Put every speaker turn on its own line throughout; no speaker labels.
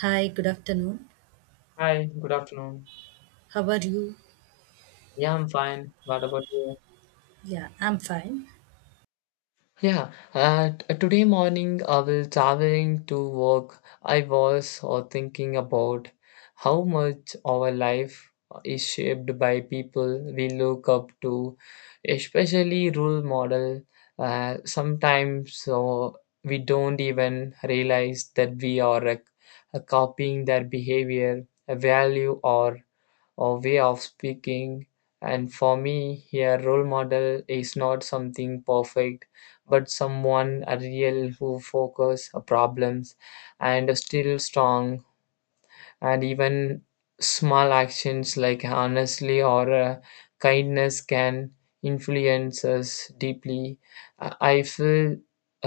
Hi, good afternoon.
Hi, good afternoon.
How are you?
Yeah, I'm fine. What about you?
Yeah, I'm fine.
Yeah, today morning I was traveling to work. I was thinking about how much our life is shaped by people we look up to, especially role model. Sometimes we don't even realize that we are copying their behavior, value, or way of speaking. And for me, here role model is not something perfect, but someone a real who focus on problems and still strong and even small actions like honestly or kindness can influence us deeply. I feel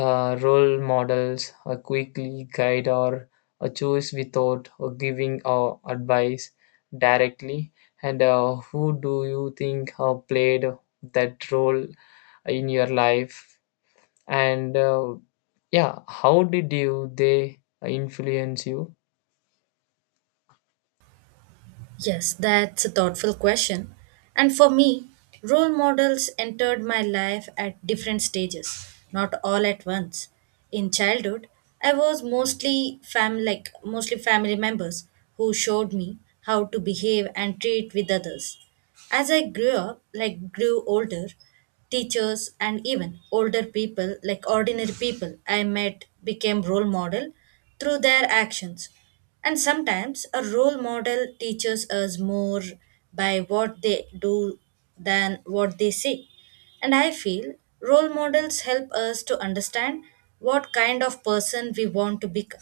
role models quickly guide or choose without giving advice directly. And who do you think played that role in your life? And yeah, how did you they influence you?
Yes, that's a thoughtful question. And for me, role models entered my life at different stages, not all at once. In childhood, I was mostly family members who showed me how to behave and treat with others. As I grew up, like grew older, teachers and even older people, like ordinary people I met became role model through their actions. And sometimes a role model teaches us more by what they do than what they say. And I feel role models help us to understand what kind of person we want to become.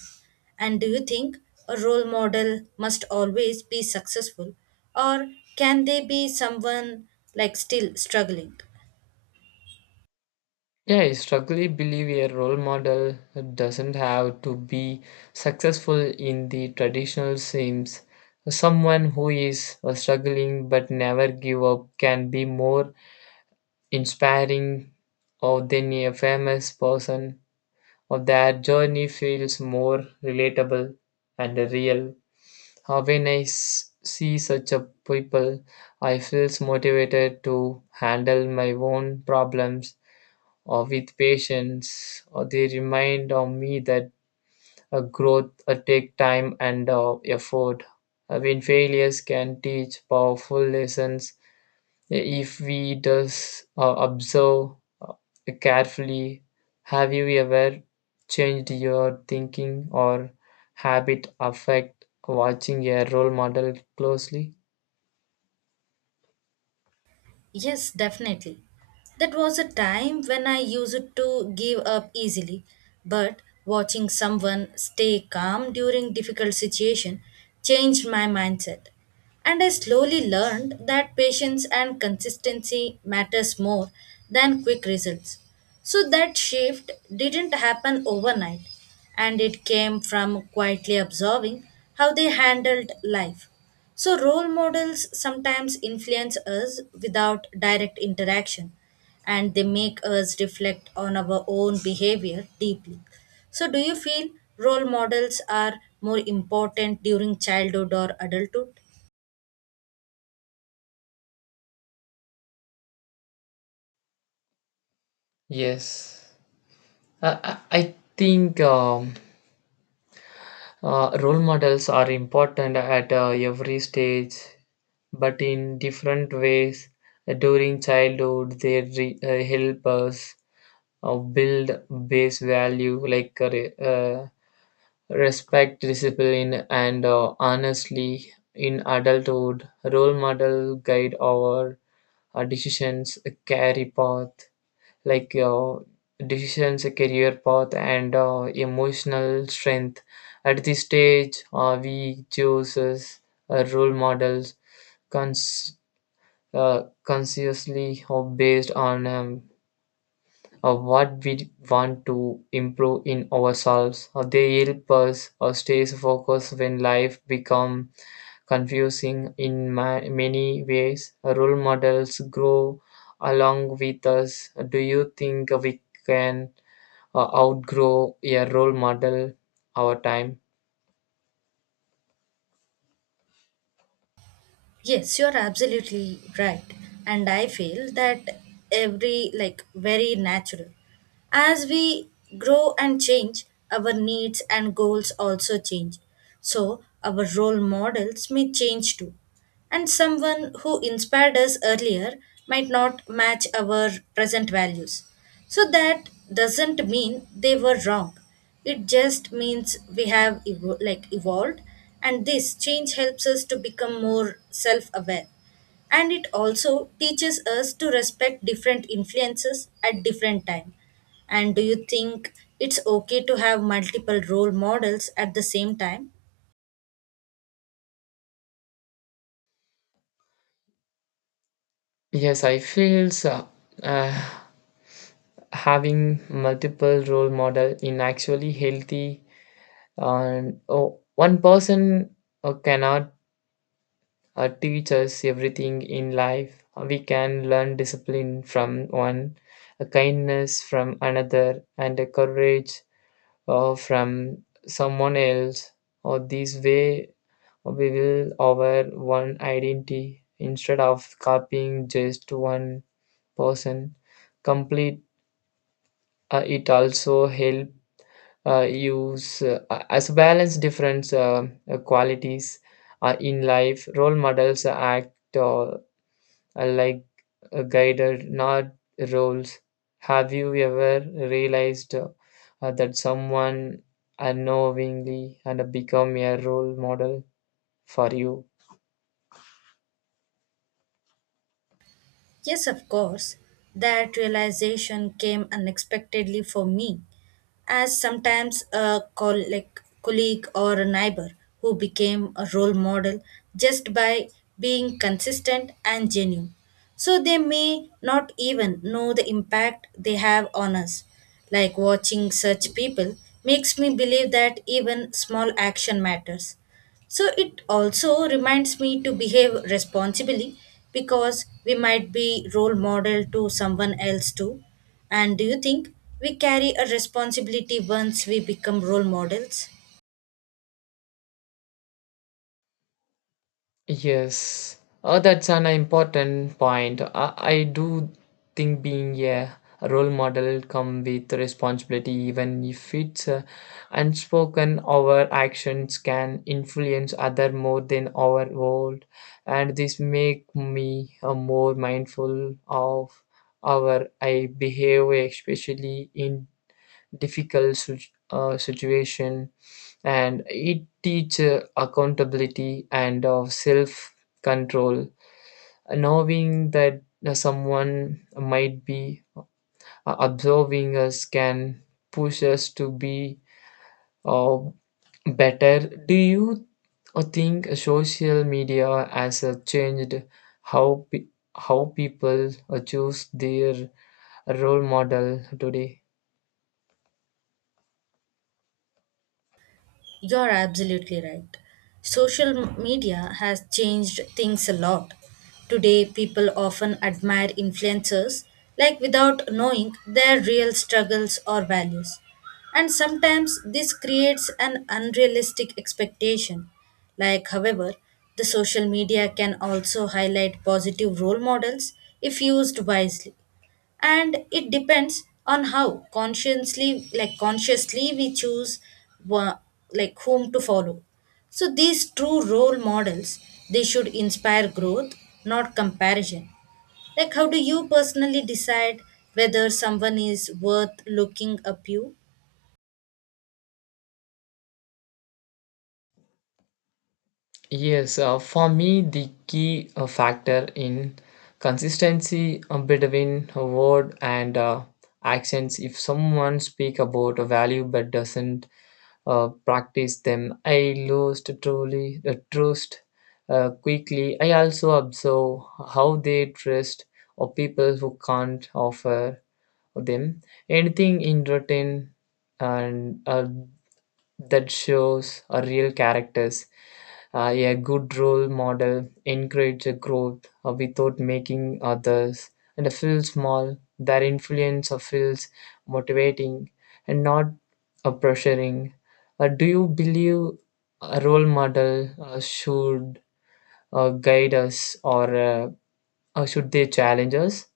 And do you think a role model must always be successful, or can they be someone like still struggling?
Yeah, I strongly believe a role model doesn't have to be successful in the traditional sense. Someone who is struggling but never give up can be more inspiring or than a famous person or their journey feels more relatable and real. When see such a people, I feels motivated to handle my own problems or with patience, or they remind of me that a growth take time and effort. When failures can teach powerful lessons if we does observe uh, carefully. Have you ever changed your thinking or habit affect watching a role model closely?
Yes, definitely. That was a time when I used to give up easily, but watching someone stay calm during difficult situation changed my mindset. And I slowly learned that patience and consistency matters more than quick results. So that shift didn't happen overnight and it came from quietly observing how they handled life. So, role models sometimes influence us without direct interaction and they make us reflect on our own behavior deeply. So, do you feel role models are more important during childhood or adulthood?
Yes, I think. Role models are important at every stage, but in different ways. During childhood, they help us build base value like respect, discipline, and honestly. In adulthood, role model guide our decisions, carry path, like your decisions, career path, and emotional strength. At this stage, we choose as role models cons- consciously or based on what we want to improve in ourselves. They help us stay focused when life become confusing in many ways. Role models grow along with us. Do you think we can outgrow a role model our time.
Yes, you're absolutely right. And I feel that every, like, very natural. As we grow and change, our needs and goals also change. So, our role models may change too. And someone who inspired us earlier might not match our present values. So, that doesn't mean they were wrong. It just means we have evolved, and this change helps us to become more self-aware. And it also teaches us to respect different influences at different time. And do you think it's okay to have multiple role models at the same time?
Yes, I feel so. Uh, Having multiple role model in actually healthy and oh, one person cannot teach us everything in life. We can learn discipline from one, a kindness from another, and a courage from someone else. Or this way, we will our one identity instead of copying just one person. Complete it also help use as balance different qualities in life. Role models act like guided, not roles. Have you ever realized that someone unknowingly and become a role model for you?
Yes, of course. That realization came unexpectedly for me, as sometimes a colleague or a neighbor who became a role model just by being consistent and genuine. So they may not even know the impact they have on us. Like watching such people makes me believe that even small action matters. So it also reminds me to behave responsibly because we might be role model to someone else too. And do you think we carry a responsibility once we become role models?
Yes, that's an important point. I do think being a role model come with responsibility, even if it's unspoken. Our actions can influence other more than our world, and this make me more mindful of our I behavior, especially in difficult situation and it teaches accountability and of self control, knowing that someone might be observing us can push us to be uh, better. Do you think social media has changed how pe- how people choose their role model today?
You're absolutely right. Social media has changed things a lot. Today, people often admire influencers like without knowing their real struggles or values. And sometimes this creates an unrealistic expectation. Like, however, the social media can also highlight positive role models if used wisely and it depends on how consciously we choose wha- whom to follow. So these true role models, they should inspire growth, not comparison. Like, how do you personally decide whether someone is worth looking up you?
Yes, for me, the key factor in consistency between a word and actions. If someone speak about a value but doesn't practice them, I lose to truly trust quickly. I also observe how they trust or people who can't offer them anything in return, and that shows a real characters. A good role model encourages growth without making others and feel small. Their influence feels motivating and not pressuring. Do you believe a role model should guide us or should they challenge us?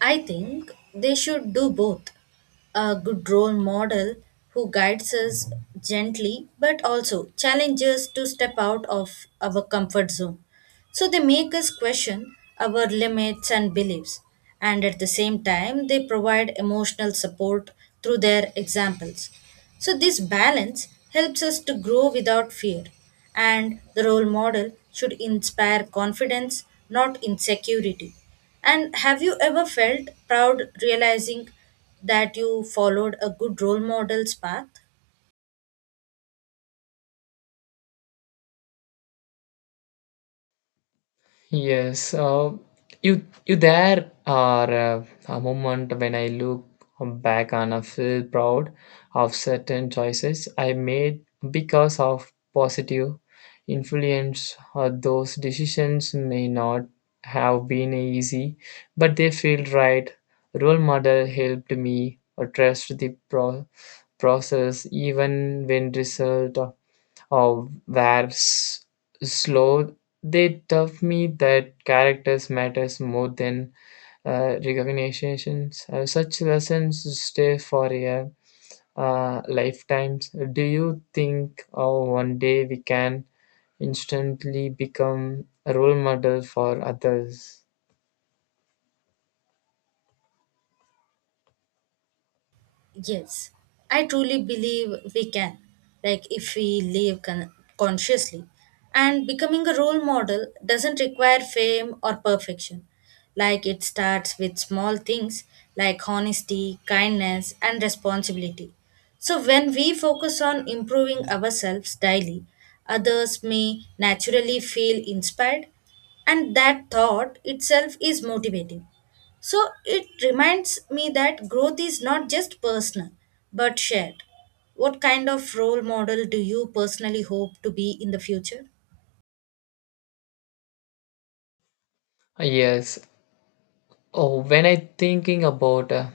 I think they should do both. A good role model who guides us gently but also challenges to step out of our comfort zone. So they make us question our limits and beliefs, and at the same time, they provide emotional support through their examples. So, this balance helps us to grow without fear, and the role model should inspire confidence, not insecurity. And have you ever felt proud realizing that you followed a good role model's path?
Yes, you you there are a moment when I look back and I feel proud of certain choices I made because of positive influence. Those decisions may not have been easy, but they feel right. Role model helped me trust the process even when result or were slow, they taught me that characters matters more than recognitions. Such lessons stay for a lifetimes. Do you think oh, one day we can instantly become a role model for others?
Yes, I truly believe we can, like if we live consciously. And becoming a role model doesn't require fame or perfection. Like it starts with small things like honesty, kindness, and responsibility. So when we focus on improving ourselves daily, others may naturally feel inspired, and that thought itself is motivating. So it reminds me that growth is not just personal, but shared. What kind of role model do you personally hope to be in the future?
Yes. Oh, when I thinking about uh,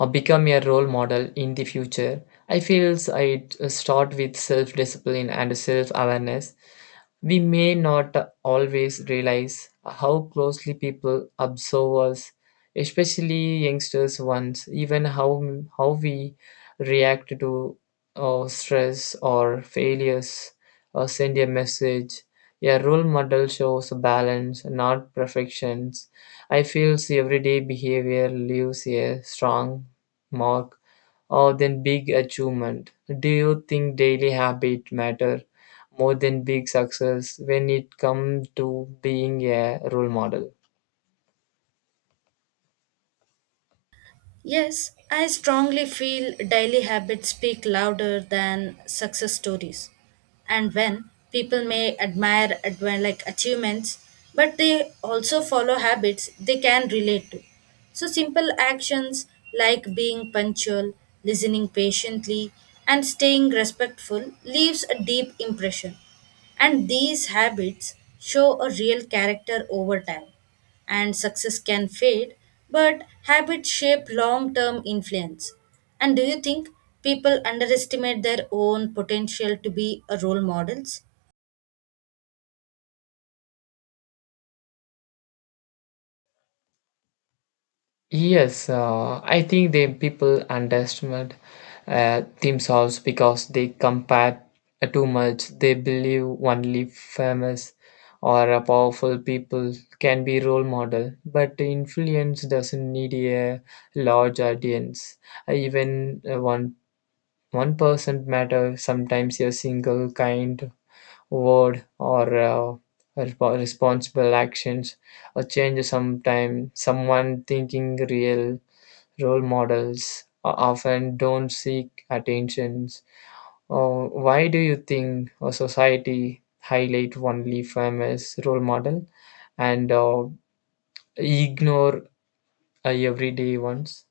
uh, become a role model in the future, I feels I start with self discipline and self awareness. We may not always realize how closely people observe us, especially youngsters ones, even how we react to stress or failures or send a message. A role model shows balance, not perfections. I feel everyday behavior leaves a strong mark or than big achievement. Do you think daily habit matter more than big success when it comes to being a role model?
Yes, I strongly feel daily habits speak louder than success stories. And when people may admire achievements, but they also follow habits they can relate to. So simple actions like being punctual, listening patiently, and staying respectful leaves a deep impression. And these habits show a real character over time and success can fade, but habits shape long term influence. And do you think people underestimate their own potential to be a role models?
Yes, I think the people underestimate themselves because they compare too much. They believe only famous or a powerful people can be role model, but influence doesn't need a large audience. Even one person matter. Sometimes a single kind word or responsible actions or change sometime someone thinking real role models often don't seek attentions. Or why do you think a society highlight only famous role model and ignore everyday ones?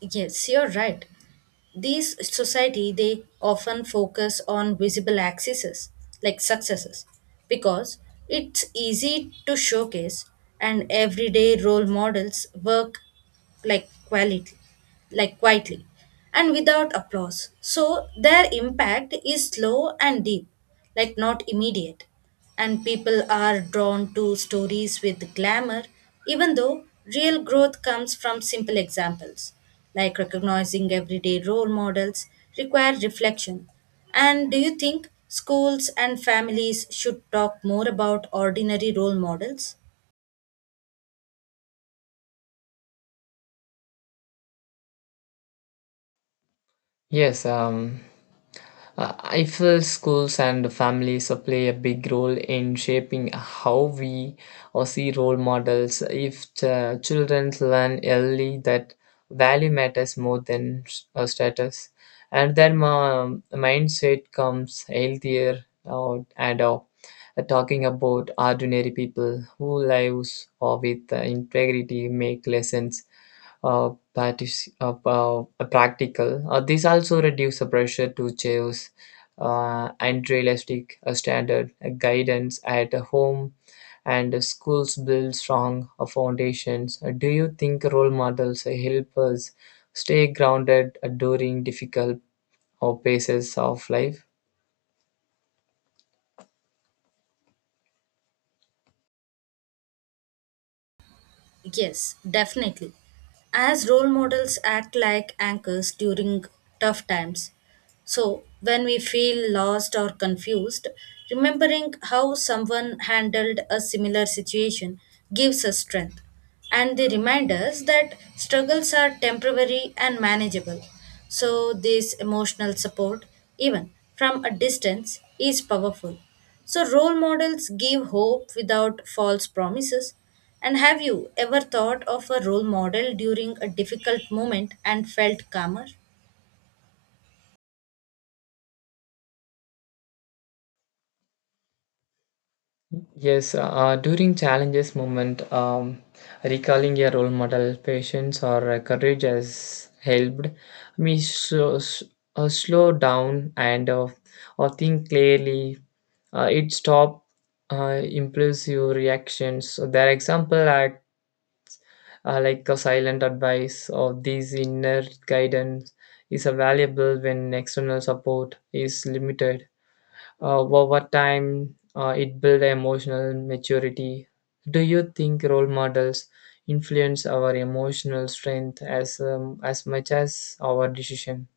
Yes, you're right. These society they often focus on visible accesses like successes because it's easy to showcase and everyday role models work like quality like quietly and without applause, so their impact is slow and deep, like not immediate. And people are drawn to stories with glamour, even though real growth comes from simple examples, like recognizing everyday role models, require reflection. And do you think schools and families should talk more about ordinary role models?
Yes. I feel schools and families play a big role in shaping how we or see role models. If the children learn early that value matters more than status, and their mindset comes healthier out and out. Talking about ordinary people who lives with integrity make lessons practical. These also reduce the pressure to choose and realistic standard guidance at home and schools build strong foundations. Do you think role models help us stay grounded during difficult or phases of life?
Yes, definitely. As role models act like anchors during tough times, so when we feel lost or confused, remembering how someone handled a similar situation gives us strength. And they remind us that struggles are temporary and manageable. So, this emotional support, even from a distance, is powerful. So, role models give hope without false promises. And have you ever thought of a role model during a difficult moment and felt calmer?
Yes, during challenges moment, recalling a role model, patience or courage has helped me slow down and or think clearly. It stopped impulsive reactions. So their example act like a silent advice, or this inner guidance is valuable when external support is limited. Over time it builds emotional maturity. Do you think role models influence our emotional strength as much as our decision?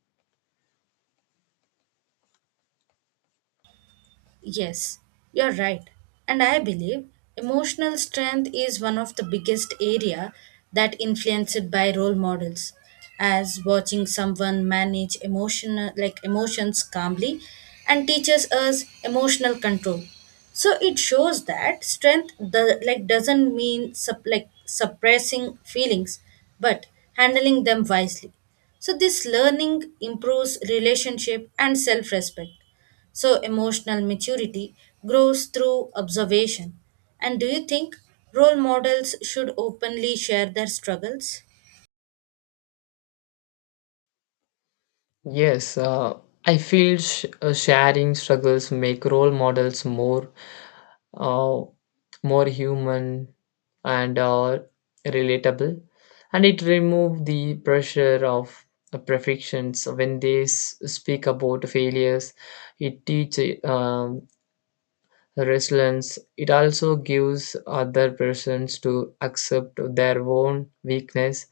Yes, you're right. And I believe emotional strength is one of the biggest area that influenced by role models, as watching someone manage emotional like emotions calmly and teaches us emotional control. So it shows that strength the like doesn't mean suppressing feelings but handling them wisely. So this learning improves relationship and self-respect. So, emotional maturity grows through observation. And do you think role models should openly share their struggles?
Yes, I feel sharing struggles make role models more uh, more human and relatable, and it remove the pressure of perfections. When they speak about failures it teaches resilience. It also gives other persons to accept their own weakness,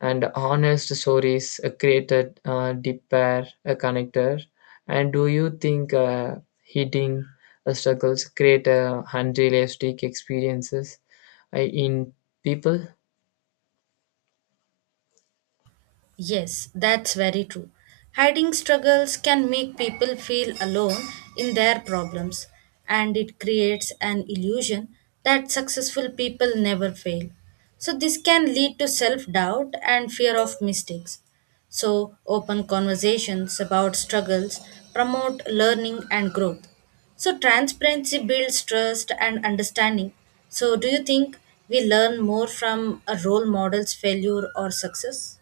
and honest stories created deeper a connector. And do you think hitting struggles create unrealistic experiences in people?
Yes, that's very true. Hiding struggles can make people feel alone in their problems, and it creates an illusion that successful people never fail. So, this can lead to self doubt and fear of mistakes. So, open conversations about struggles promote learning and growth. So, transparency builds trust and understanding. So, do you think we learn more from a role model's failure or success?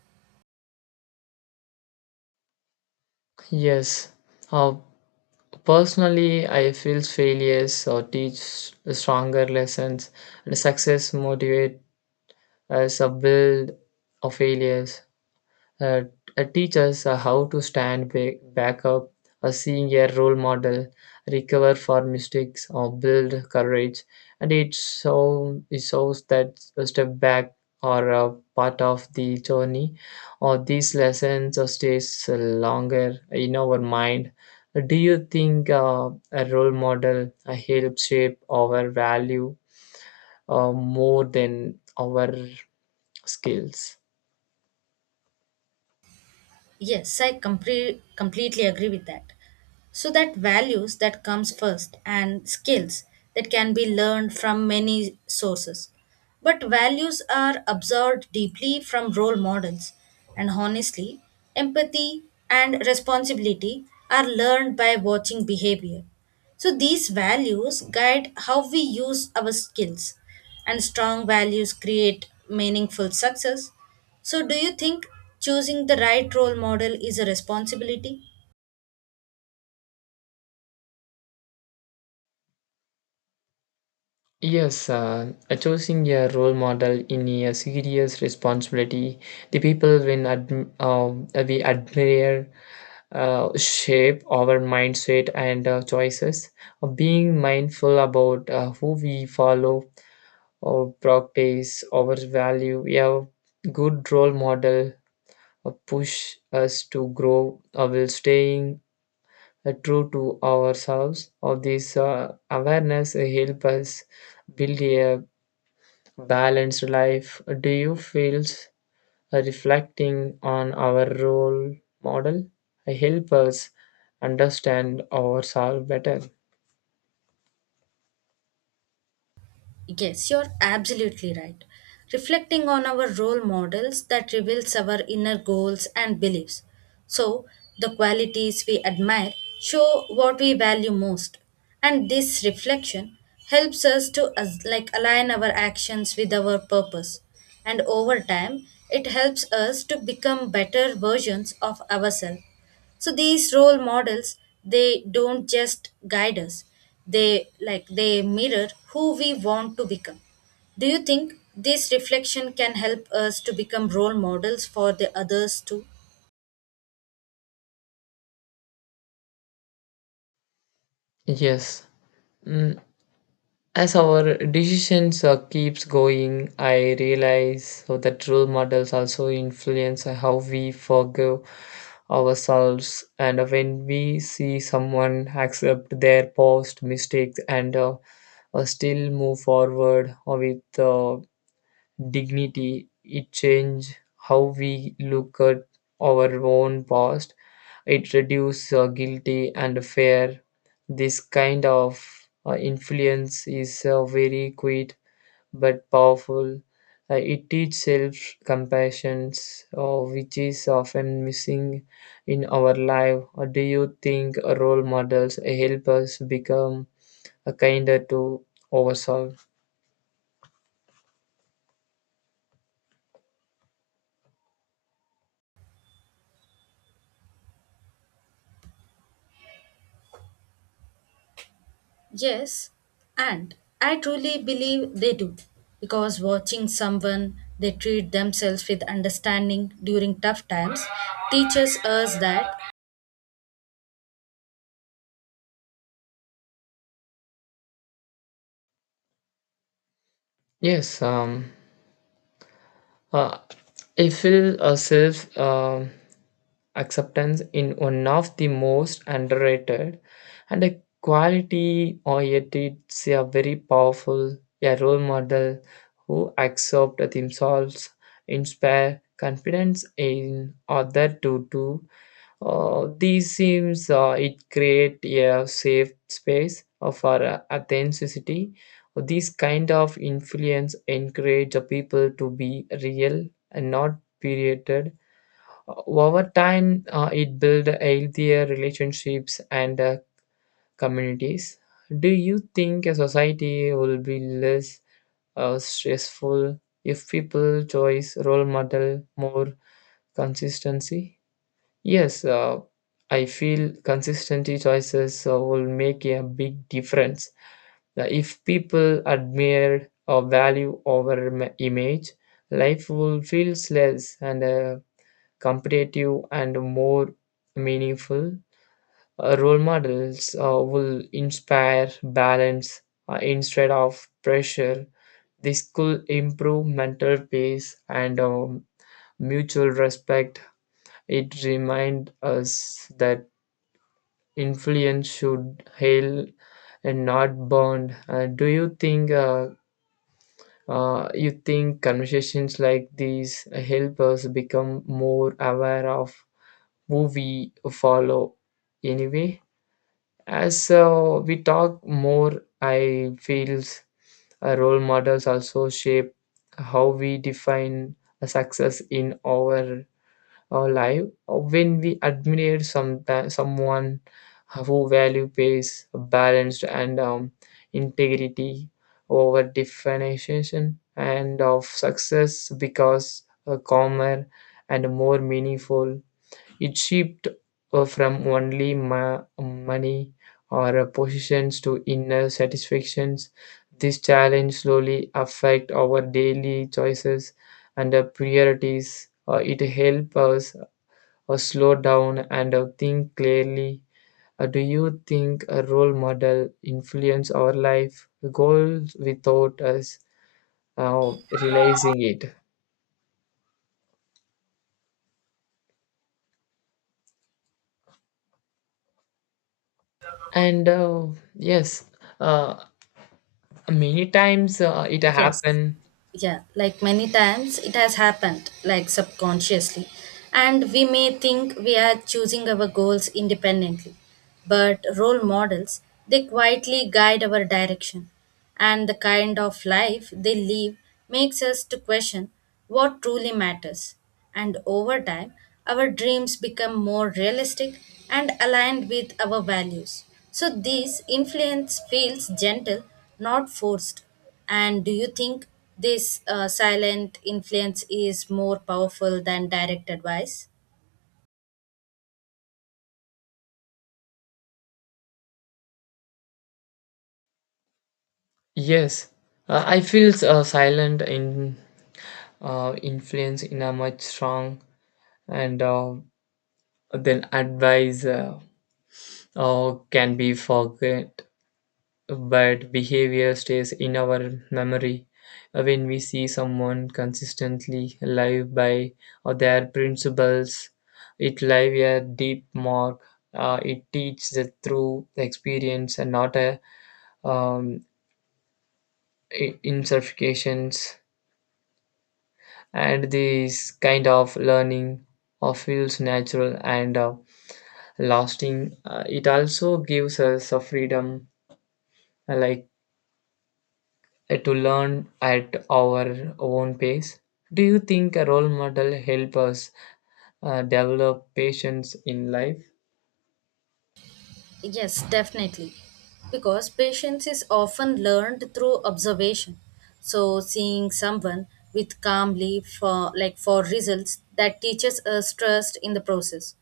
Yes. Uh, Personally, I feel failures or teach stronger lessons, and success motivate as a build of failures. Uh, Teach how to stand back up, seeing a role model, recover from mistakes, or build courage. And it shows that a step back or a part of the journey, or these lessons stays longer in our mind. Do you think a role model helps shape our value more than our skills?
Yes, I completely agree with that. So that values that comes first and skills that can be learned from many sources. But values are absorbed deeply from role models and honestly, empathy and responsibility are learned by watching behavior. So these values guide how we use our skills and strong values create meaningful success. So, do you think choosing the right role model is a responsibility?
Yes, choosing a role model in a serious responsibility, the people when we admire shape our mindset and choices. Being mindful about who we follow or practice our value. We have good role model push us to grow while staying true to ourselves. Of this awareness help us build a balanced life. Do you feel reflecting on our role model help us understand ourselves better?
Yes, you're absolutely right. Reflecting on our role models that reveals our inner goals and beliefs. So, the qualities we admire show what we value most. And this reflection helps us to align our actions with our purpose. And over time, it helps us to become better versions of ourselves. So these role models, they don't just guide us, they like they mirror who we want to become. Do you think this reflection can help us to become role models for the others too?
Yes. Mm, As our decisions keeps going, I realize so that role models also influence how we forgive ourselves, and when we see someone accept their past mistakes and still move forward with dignity. It changed how we look at our own past. It reduces guilty and fear. This kind of influence is very quiet but powerful. It teaches self compassion, which is often missing in our life. Do you think role models help us become kinder to ourselves?
Yes, and I truly believe they do. Because watching someone they treat themselves with understanding during tough times teaches us that
Yes, Uh, I feel a self acceptance in one of the most underrated and a quality, or yet it's a very powerful. A role model who accept themselves, inspire confidence in other to do these seems it create a safe space for authenticity. These kind of influence encourage the people to be real and not created. Over time, it build healthier relationships and communities. Do you think a society will be less stressful if people choose role model more consistency? Yes, I feel consistency choices will make a big difference. If people admire or value over image, life will feel less and competitive and more meaningful. Role models will inspire balance instead of pressure. This could improve mental peace and mutual respect. It reminds us that influence should hail and not bound. Do you think conversations like these help us become more aware of who we follow? Anyway, as we talk more, I feels role models also shape how we define a success in our life. When we admire someone who value pace balanced and integrity over definition and of success because calmer and more meaningful, it shift from only money or positions to inner satisfactions. This challenge slowly affect our daily choices and priorities. It helps us or slow down and think clearly? Do you think a role model influence our life goals without us uh, realizing it? And yes, uh, many times it
yes,
happen.
yeah, like many times it has happened, like subconsciously. And we may think we are choosing our goals independently, but role models, they quietly guide our direction. And the kind of life they live makes us to question what truly matters. And over time, our dreams become more realistic and aligned with our values. So this influence feels gentle, not forced. And do you think this silent influence is more powerful than direct advice?
Yes, I feel silent in influence in a much strong and then advice can be forget, but behavior stays in our memory. When we see someone consistently live by their principles, it leaves a deep mark. It teaches it through experience and not a um, insertions. And this kind of learning feels natural and lasting. It also gives us a freedom, uh, like to learn at our own pace. Do you think a role model help us develop patience in life?
Yes, definitely. Because patience is often learned through observation. So seeing someone with calmly for like for results that teaches us trust in the process.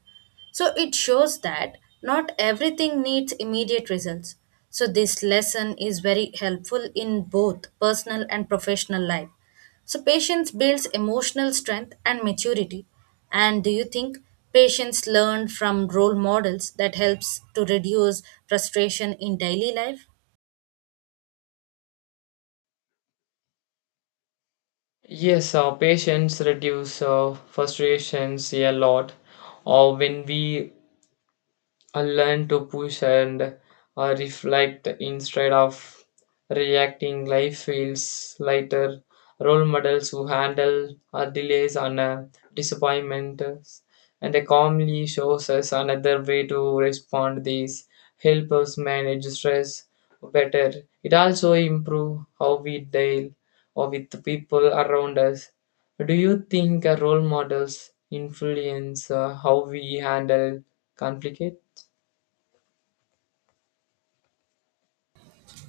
So it shows that not everything needs immediate results. So this lesson is very helpful in both personal and professional life. So patience builds emotional strength and maturity. And do you think patients learn from role models that helps to reduce frustration in daily life?
Yes, our patience reduce frustrations a lot. Or when we I learn to push and reflect instead of reacting. Life feels lighter. Role models who handle delays and disappointments and they calmly shows us another way to respond. These help us manage stress better. It also improve how we deal or with the people around us. Do you think role models influence how we handle conflict?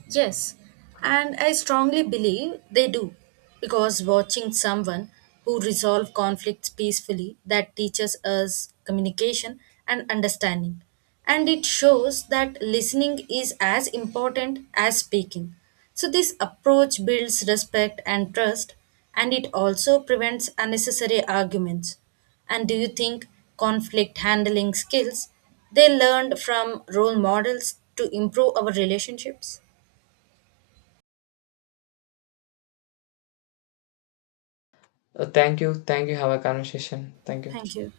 Yes, and I strongly believe they do, because watching someone who resolve conflicts peacefully that teaches us communication and understanding, and it shows that listening is as important as speaking. So this approach builds respect and trust, and it also prevents unnecessary arguments. And do you think conflict handling skills they learned from role models to improve our relationships?
Thank you. Thank you. Have a conversation. Thank you.
Thank you.